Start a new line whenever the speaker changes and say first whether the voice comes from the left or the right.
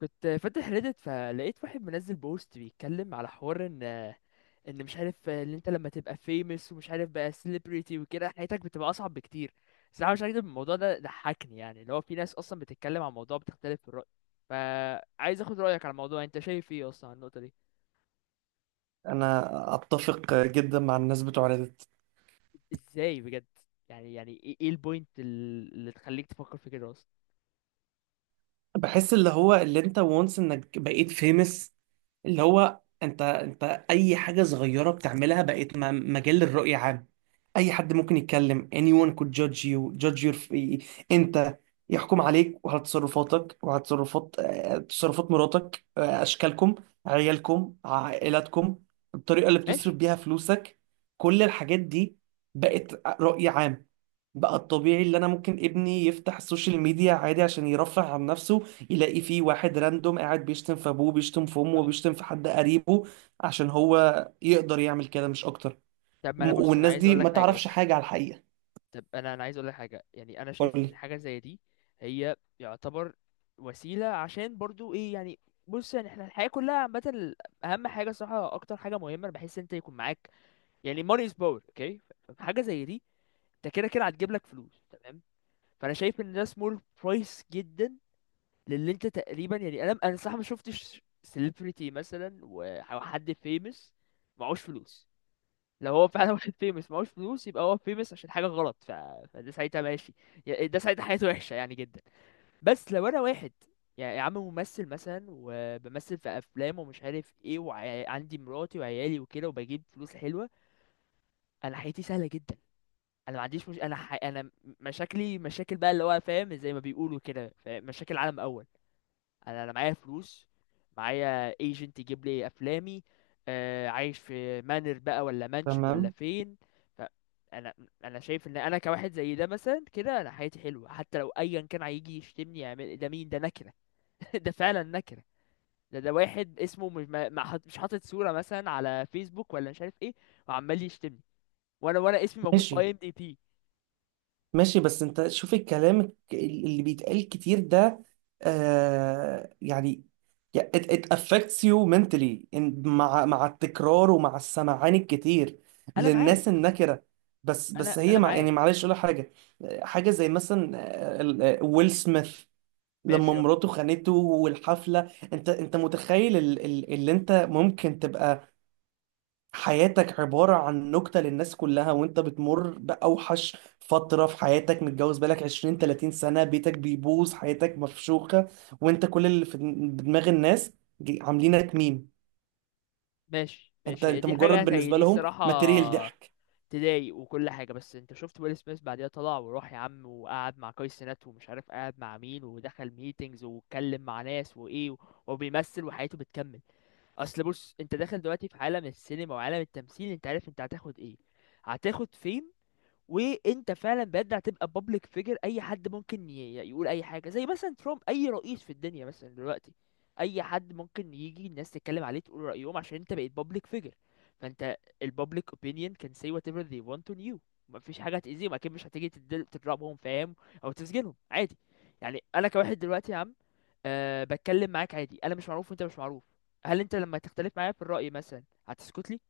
left: كنت فاتح ريدت فلقيت واحد منزل بوست بيتكلم على حوار ان مش عارف، ان انت لما تبقى famous ومش عارف بقى celebrity وكده حياتك بتبقى اصعب بكتير. صراحة مش هكدب، الموضوع ده ضحكني، يعني اللي هو في ناس اصلا بتتكلم عن موضوع بتختلف في الرأي. فعايز اخد رأيك على الموضوع، انت شايف ايه اصلا عن النقطة دي؟
right: انا اتفق جدا مع الناس بتوع ريدت.
left: ازاي بجد؟ يعني ايه البوينت اللي تخليك تفكر في كده اصلا؟
right: بحس اللي هو اللي انت وانس انك بقيت فيمس، اللي هو انت اي حاجه صغيره بتعملها بقيت مجال للرؤيه عام. اي حد ممكن يتكلم. anyone could judge you judge your انت، يحكم عليك وعلى تصرفاتك وعلى تصرفات تصرفات مراتك، اشكالكم، عيالكم، عائلاتكم، الطريقه اللي بتصرف
left: ماشي.
right: بيها فلوسك، كل الحاجات دي بقت رأي عام. بقى الطبيعي اللي انا ممكن ابني يفتح السوشيال ميديا عادي عشان يرفه عن نفسه، يلاقي فيه واحد راندوم قاعد بيشتم في ابوه، بيشتم في امه، وبيشتم في حد قريبه عشان هو يقدر يعمل كده مش اكتر.
left: طب ما انا بص، انا
right: والناس
left: عايز
right: دي
left: اقول لك
right: ما
left: حاجة
right: تعرفش
left: بس.
right: حاجة على الحقيقة.
left: طب انا عايز اقول لك حاجه، يعني انا شايف ان
right: قولي.
left: حاجه زي دي هي يعتبر وسيله، عشان برضو ايه يعني. بص يعني، احنا الحياه كلها عامه، اهم حاجه صراحه، اكتر حاجه مهمه انا بحس إن انت يكون معاك، يعني money is power، اوكي؟ حاجه زي دي انت كده كده هتجيب لك فلوس، تمام؟ فانا شايف ان ده small price جدا للي انت تقريبا، يعني انا صح، ما شفتش celebrity مثلا او حد famous معهوش فلوس. لو هو فعلا واحد فيمس معهوش فلوس، يبقى هو فيمس عشان حاجه غلط فده ساعتها ماشي، ده ساعتها حياته وحشه يعني جدا. بس لو انا واحد، يعني يا عم ممثل مثلا وبمثل في افلام ومش عارف ايه، وعندي مراتي وعيالي وكده وبجيب فلوس حلوه، انا حياتي سهله جدا. انا ما عنديش، مش انا انا مشاكلي مشاكل بقى اللي هو، فاهم، زي ما بيقولوا كده، فاهم؟ مشاكل عالم اول. انا معايا فلوس، معايا ايجنت يجيب لي افلامي، آه، عايش في مانر بقى ولا مانشن ولا
right: تمام.
left: فين. ف- انا انا شايف ان انا كواحد زي ده مثلا كده، انا حياتي حلوه، حتى لو ايا كان هيجي يشتمني يعمل ده، مين ده؟ نكره. ده فعلا نكره. ده واحد اسمه، مش حاطط صوره مثلا على فيسبوك ولا مش عارف ايه، وعمال يشتمني، وانا اسمي موجود في اي
right: ماشي
left: ام دي بي.
right: ماشي، بس انت شوف الكلام اللي بيتقال كتير ده، آه يعني، يا- it affects you mentally، مع مع التكرار ومع السمعان الكتير
left: انا معاك.
right: للناس النكرة. بس
left: انا
right: بس هي
left: انا
right: مع
left: معاك.
right: يعني، معلش اقول لك حاجة. حاجة زي مثلا ويل سميث لما
left: ماشي، اه.
right: مراته خانته والحفلة، انت متخيل اللي انت ممكن تبقى حياتك عبارة عن نكتة للناس كلها، وانت بتمر بأوحش فترة في حياتك، متجوز بقالك 20 30 سنة، بيتك بيبوظ، حياتك مفشوخة، وانت كل اللي في دماغ الناس، عاملينك ميم.
left: ماشي،
right: انت
left: ماشي،
right: انت
left: دي حاجه
right: مجرد
left: زي
right: بالنسبة
left: دي
right: لهم
left: الصراحه
right: ماتيريال ضحك.
left: تضايق وكل حاجة، بس انت شفت ويل سميث بعديها طلع وراح يا عم، وقعد مع كاي سينات ومش عارف قعد مع مين، ودخل ميتينجز واتكلم مع ناس، وايه وبيمثل وحياته بتكمل. اصل بص، انت داخل دلوقتي في عالم السينما وعالم التمثيل، انت عارف انت هتاخد ايه، هتاخد فيم. وانت فعلا بجد هتبقى بابليك فيجر، اي حد ممكن يقول اي حاجه، زي مثلا ترامب، اي رئيس في الدنيا مثلا دلوقتي، اي حد ممكن يجي الناس تتكلم عليه تقول رايهم عشان انت بقيت بابليك فيجر. فانت، البابليك opinion can say whatever they want on you. مفيش حاجه هتاذيهم، اكيد مش هتيجي تضربهم، فاهم؟ او تسجنهم، عادي. يعني انا كواحد دلوقتي يا عم، بتكلم معاك عادي، انا مش معروف وانت مش معروف، هل انت لما تختلف معايا في الراي مثلا هتسكت لي؟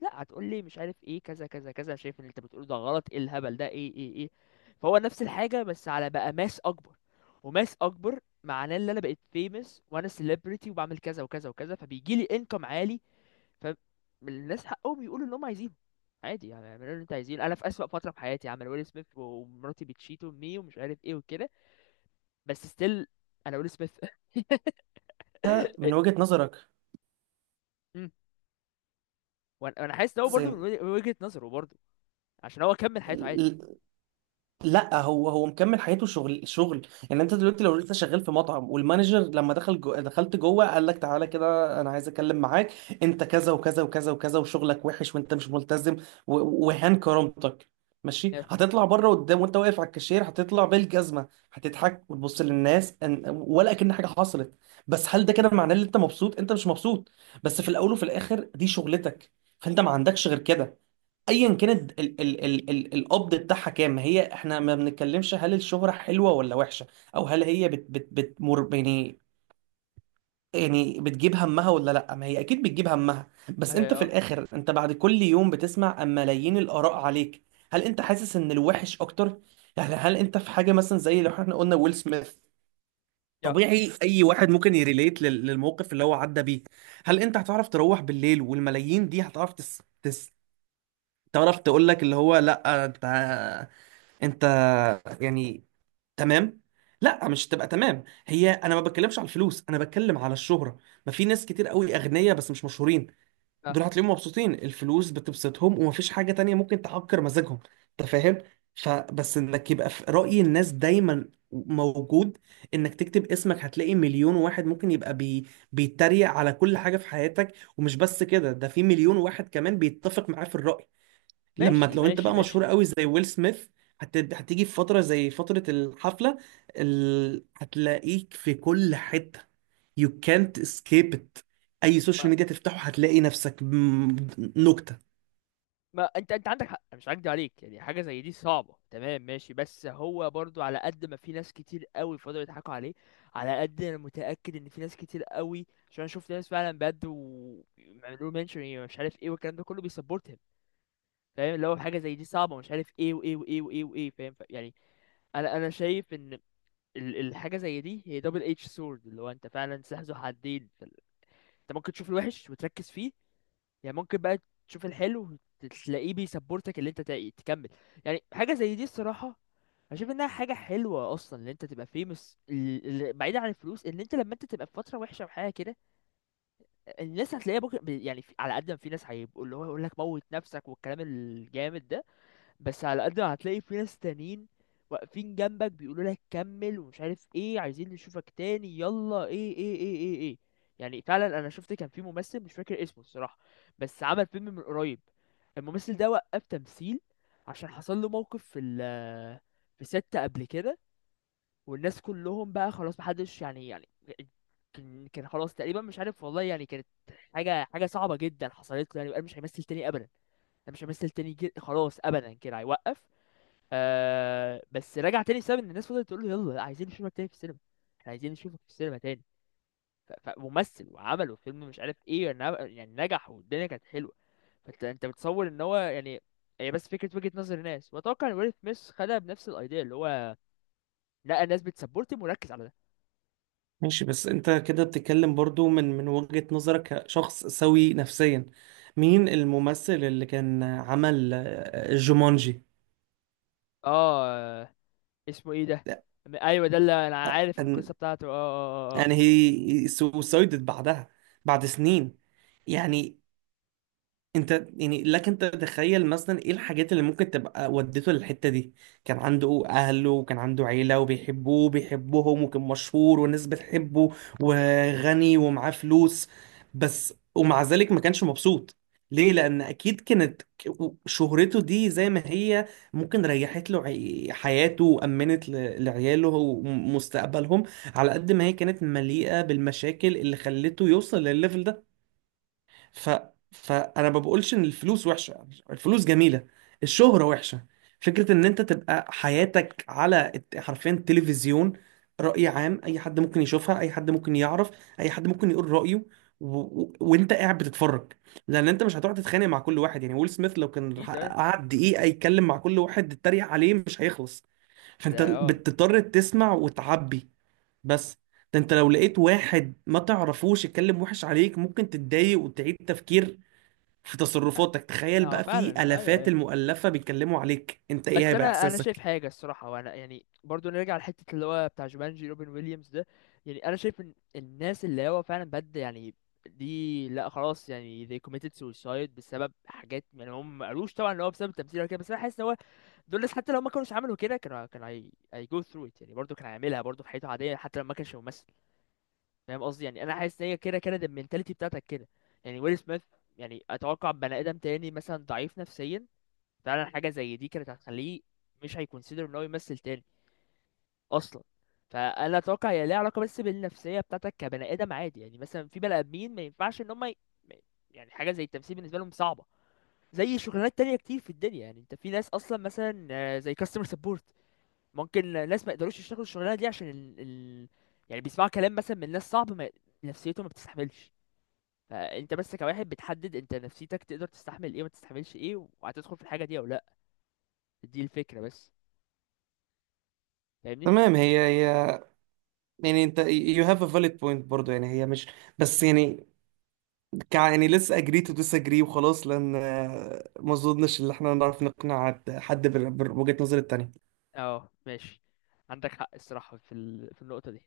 left: لا، هتقول لي مش عارف ايه، كذا كذا كذا، شايف ان اللي انت بتقوله ده غلط، ايه الهبل ده، ايه ايه ايه. فهو نفس الحاجه، بس على بقى ماس اكبر. وماس اكبر معناه ان انا بقيت فيمس، وانا سيلبرتي، وبعمل كذا وكذا وكذا، فبيجي لي انكم عالي. فالناس حقهم يقولوا اللي هم عايزينه، عادي، يعني اعملوا اللي انت عايزينه، انا في اسوأ فتره في حياتي عمل ويل سميث ومراتي بتشيت امي ومش عارف ايه وكده، بس ستيل انا ويل سميث.
right: ده من وجهة نظرك،
left: مم. وانا، أنا حاسس ان هو برضه من وجهة نظره برضه، عشان هو كمل حياته عادي.
right: بس لا، هو مكمل حياته شغل شغل. يعني انت دلوقتي لو لسه شغال في مطعم والمانجر لما دخل جو، دخلت جوه قال لك تعالى كده انا عايز اتكلم معاك، انت كذا وكذا وكذا وكذا وشغلك وحش وانت مش ملتزم، وهان كرامتك. ماشي، هتطلع بره قدام وانت واقف على الكاشير، هتطلع بالجزمه، هتضحك وتبص للناس ولا كأن حاجه حصلت. بس هل ده كده معناه ان انت مبسوط؟ انت مش مبسوط، بس في الاول وفي الاخر دي شغلتك، فانت ما عندكش غير كده. ايا كانت ال القبض بتاعها كام، هي احنا ما بنتكلمش هل الشهرة حلوة ولا وحشة، او هل هي بت بتمر يعني، يعني بتجيب همها ولا لا؟ ما هي اكيد بتجيب همها. بس انت في
left: اه.
right: الاخر، انت بعد كل يوم بتسمع أم ملايين الاراء عليك. هل انت حاسس ان الوحش اكتر؟ يعني هل انت في حاجة مثلا زي لو احنا قلنا ويل سميث،
left: يا.
right: طبيعي اي واحد ممكن يريليت للموقف اللي هو عدى بيه. هل انت هتعرف تروح بالليل والملايين دي هتعرف تعرف تقول لك اللي هو لا، انت، انت يعني. تمام. لا، مش تبقى تمام، هي انا ما بتكلمش على الفلوس، انا بتكلم على الشهرة. ما في ناس كتير قوي اغنياء بس مش مشهورين،
left: آه.
right: دول هتلاقيهم مبسوطين، الفلوس بتبسطهم ومفيش حاجة تانية ممكن تعكر مزاجهم. انت فاهم؟ فبس انك يبقى في رأي الناس دايما موجود، انك تكتب اسمك هتلاقي مليون واحد ممكن يبقى بيتريق على كل حاجة في حياتك، ومش بس كده، ده في مليون واحد كمان بيتفق معاه في الرأي. لما
left: ماشي،
right: لو انت
left: ماشي،
right: بقى مشهور
left: ماشي.
right: قوي زي ويل سميث، هتيجي في فترة زي فترة الحفلة، هتلاقيك في كل حتة. you can't escape it. اي
left: ما,
right: سوشيال ميديا تفتحه هتلاقي نفسك نكتة.
left: ما انت عندك حق، أنا مش هكدب عليك، يعني حاجه زي دي صعبه، تمام؟ ماشي. بس هو برضو، على قد ما في ناس كتير قوي فضلوا يضحكوا عليه، على قد انا متاكد ان في ناس كتير قوي، عشان انا شفت ناس فعلا بجد وعملوا منشن يعني مش عارف ايه والكلام ده كله بيسبورتهم. فاهم اللي هو حاجه زي دي صعبه مش عارف ايه وايه وايه وايه وايه، فاهم؟ يعني انا شايف ان الحاجه زي دي هي دبل اتش سورد، اللي هو انت فعلا سلاح ذو حدين. انت ممكن تشوف الوحش وتركز فيه، يعني ممكن بقى تشوف الحلو، تلاقيه بيسبورتك اللي انت تكمل. يعني حاجه زي دي الصراحه اشوف انها حاجه حلوه اصلا ان انت تبقى فيمس، بعيدا عن الفلوس. ان انت لما انت تبقى في فتره وحشه وحاجه كده، الناس هتلاقيها بكره، يعني على قد ما في ناس هيبقوا اللي هو يقول لك موت نفسك والكلام الجامد ده، بس على قد ما هتلاقي في ناس تانيين واقفين جنبك بيقولوا لك كمل، ومش عارف ايه، عايزين نشوفك تاني، يلا، ايه ايه ايه ايه ايه. يعني فعلا انا شفت، كان في ممثل مش فاكر اسمه الصراحة، بس عمل فيلم من قريب، الممثل ده وقف تمثيل عشان حصل له موقف في ال، في ست قبل كده، والناس كلهم بقى خلاص محدش، يعني يعني كان خلاص تقريبا مش عارف، والله يعني، كانت حاجة صعبة جدا حصلت له، يعني وقال مش هيمثل تاني ابدا، انا مش همثل تاني جد خلاص ابدا كده، هيوقف. آه. بس رجع تاني بسبب ان الناس فضلت تقول له يلا عايزين نشوفك تاني في السينما، احنا عايزين نشوفك في السينما تاني. فممثل وعمله فيلم مش عارف ايه، يعني يعني نجح والدنيا كانت حلوه. فانت بتصور ان هو، يعني هي بس فكره وجهه نظر الناس، واتوقع ان ويل سميث خدها بنفس الايديا، اللي هو لا، الناس بتسبورت مركز على ده.
right: ماشي، بس انت كده بتتكلم برضو من وجهة نظرك كشخص سوي نفسيا. مين الممثل اللي كان عمل جومانجي؟
left: اه. اسمه ايه ده؟ ايوه، ده اللي انا عارف
right: and
left: القصه بتاعته، اه اه اه، آه.
right: and he suicided بعدها، بعد
left: م.
right: سنين. يعني انت، يعني لك انت تتخيل مثلا ايه الحاجات اللي ممكن تبقى ودته للحتة دي؟ كان عنده اهله وكان عنده عيلة وبيحبوه وبيحبهم، وكان مشهور والناس بتحبه، وغني ومعاه فلوس، بس ومع ذلك ما كانش مبسوط. ليه؟ لان اكيد كانت شهرته دي زي ما هي ممكن ريحت له حياته وامنت لعياله ومستقبلهم، على قد ما هي كانت مليئة بالمشاكل اللي خلته يوصل للليفل ده. ف... فانا ما بقولش ان الفلوس وحشه، الفلوس جميله. الشهره وحشه. فكره ان انت تبقى حياتك على حرفيا تلفزيون، راي عام، اي حد ممكن يشوفها، اي حد ممكن يعرف، اي حد ممكن يقول رايه، وانت قاعد بتتفرج، لان انت مش هتقعد تتخانق مع كل واحد. يعني ويل سميث لو كان
left: ايه ده؟
right: قعد دقيقه يتكلم مع كل واحد تتريق عليه مش هيخلص،
left: ده
right: فانت
left: اه.
right: بتضطر تسمع وتعبي. بس ده انت لو لقيت واحد ما تعرفوش يتكلم وحش عليك ممكن تتضايق وتعيد تفكير في تصرفاتك، تخيل
left: اه
right: بقى
left: فعلا،
right: في
left: ايوه
right: آلافات
left: ايوه.
right: المؤلفة بيتكلموا عليك انت، ايه
left: بس
right: هيبقى
left: انا شايف
right: احساسك؟
left: حاجه الصراحه، وانا يعني برضو نرجع لحته اللي هو بتاع جومانجي، روبن ويليامز ده. يعني انا شايف ان الناس اللي هو فعلا بد يعني دي، لا خلاص، يعني they committed suicide بسبب حاجات، يعني هم ما قالوش طبعا ان هو بسبب التمثيل ولا كده، بس انا حاسس ان هو، دول الناس حتى لو ما كانوش عملوا كده، كانوا كانوا هي go through it، يعني برضو كان هيعملها برضو في حياته عاديه حتى لو ما كانش ممثل. فاهم قصدي؟ يعني انا حاسس ان هي كده كده المينتاليتي بتاعتك كده، يعني ويل سميث، يعني اتوقع بني ادم تاني مثلا ضعيف نفسيا فعلا حاجه زي دي كانت هتخليه مش هيكونسيدر ان هو يمثل تاني اصلا. فانا اتوقع هي ليها علاقه بس بالنفسيه بتاعتك كبني ادم عادي، يعني مثلا في بني ادمين ما ينفعش ان هم ي... ما- يعني حاجه زي التمثيل بالنسبه لهم صعبه، زي شغلانات تانية كتير في الدنيا، يعني انت في ناس اصلا مثلا آه، زي كاستمر سبورت، ممكن ناس ما يقدروش يشتغلوا الشغلانه دي عشان يعني بيسمعوا كلام مثلا من ناس صعب، ما... نفسيته ما بتستحملش. فانت بس كواحد بتحدد انت نفسيتك تقدر تستحمل ايه وما تستحملش ايه، وهتدخل في الحاجه دي او لا، دي الفكره بس. فاهمني؟
right: تمام، هي يعني انت you have a valid point برضو، يعني هي مش، بس يعني، كع يعني let's agree to disagree وخلاص، لان ما اظنش ان احنا نعرف نقنع حد بوجهة نظر التانية.
left: اه، ماشي. عندك حق الصراحة في في النقطة دي.